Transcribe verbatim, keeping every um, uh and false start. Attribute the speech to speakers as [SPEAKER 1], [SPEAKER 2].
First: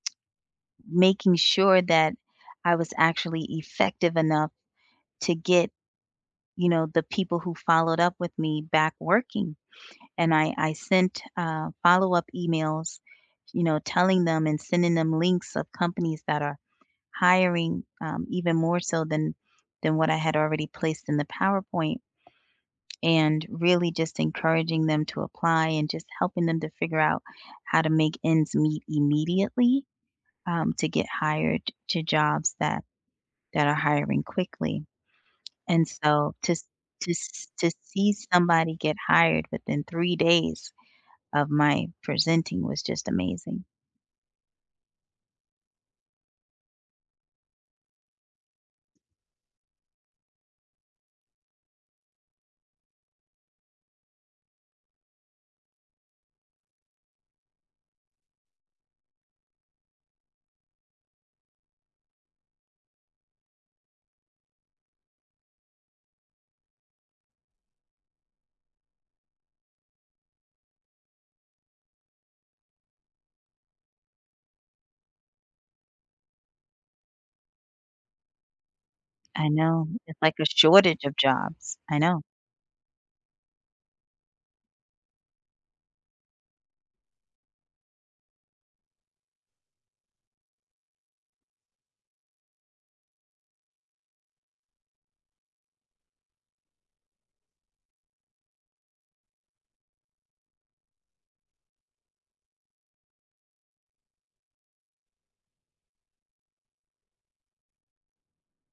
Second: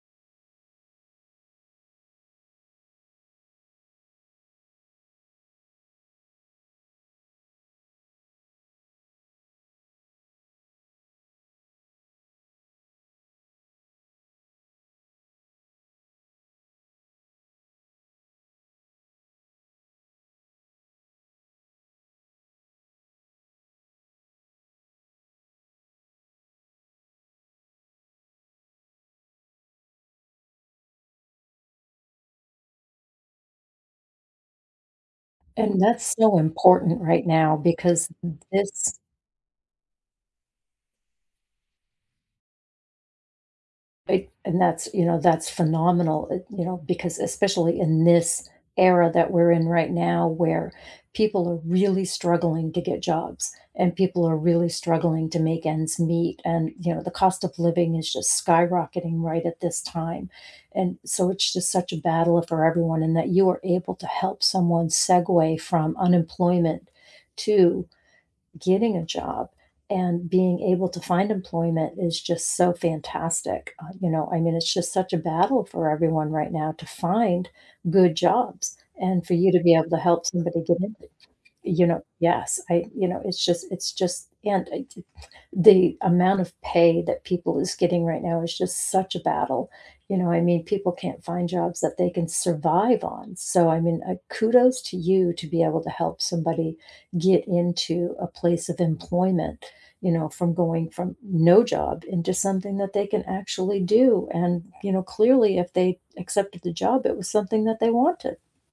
[SPEAKER 1] Making sure that I was actually effective enough to get, you know, the people who followed up with me back working, and I I sent, uh, follow-up emails, you know, telling them, and sending them links of companies that are hiring, um, even more so than than what I had already placed in the PowerPoint, and really just encouraging them to apply, and just helping them to figure out how to make ends meet immediately, um, to get hired to jobs that that are hiring quickly.
[SPEAKER 2] And
[SPEAKER 1] And
[SPEAKER 2] that's
[SPEAKER 1] so
[SPEAKER 2] so
[SPEAKER 1] to
[SPEAKER 2] important
[SPEAKER 1] to
[SPEAKER 2] right
[SPEAKER 1] se
[SPEAKER 2] now
[SPEAKER 1] to
[SPEAKER 2] because
[SPEAKER 1] see
[SPEAKER 2] in
[SPEAKER 1] somebody get
[SPEAKER 2] this
[SPEAKER 1] hired within three days of my presenting was just amazing.
[SPEAKER 2] Eh and that's you know, that's phenomenal, eh, you know, because especially in this era that we're in right now, where people are really struggling to get jobs, and people are really struggling to make ends meet, and, you know, the cost of living is just skyrocketing right at this time, and so, it's just such a battle for everyone, and that you are able to help someone segue from unemployment to getting a job, and being able to find employment is just so fantastic, uh, you know, I mean, it's just such a battle for everyone right now to find good jobs, and for
[SPEAKER 1] I
[SPEAKER 2] you to be
[SPEAKER 1] know,
[SPEAKER 2] able to
[SPEAKER 1] it's
[SPEAKER 2] help
[SPEAKER 1] like a
[SPEAKER 2] somebody get in,
[SPEAKER 1] shortage of jobs,
[SPEAKER 2] you
[SPEAKER 1] I
[SPEAKER 2] know
[SPEAKER 1] know.
[SPEAKER 2] yes, I you know, it's just it's just, and eh, j the amount of pay that people is getting right now it's just such a battle, you know, I mean, people can't find jobs that they can survive on, so, I mean, uh, kudos to you to be able to help somebody get into a place of employment, you know, from going from no job into something that they can actually do, and, you know, clearly if they accepted the job, it was something that they wanted.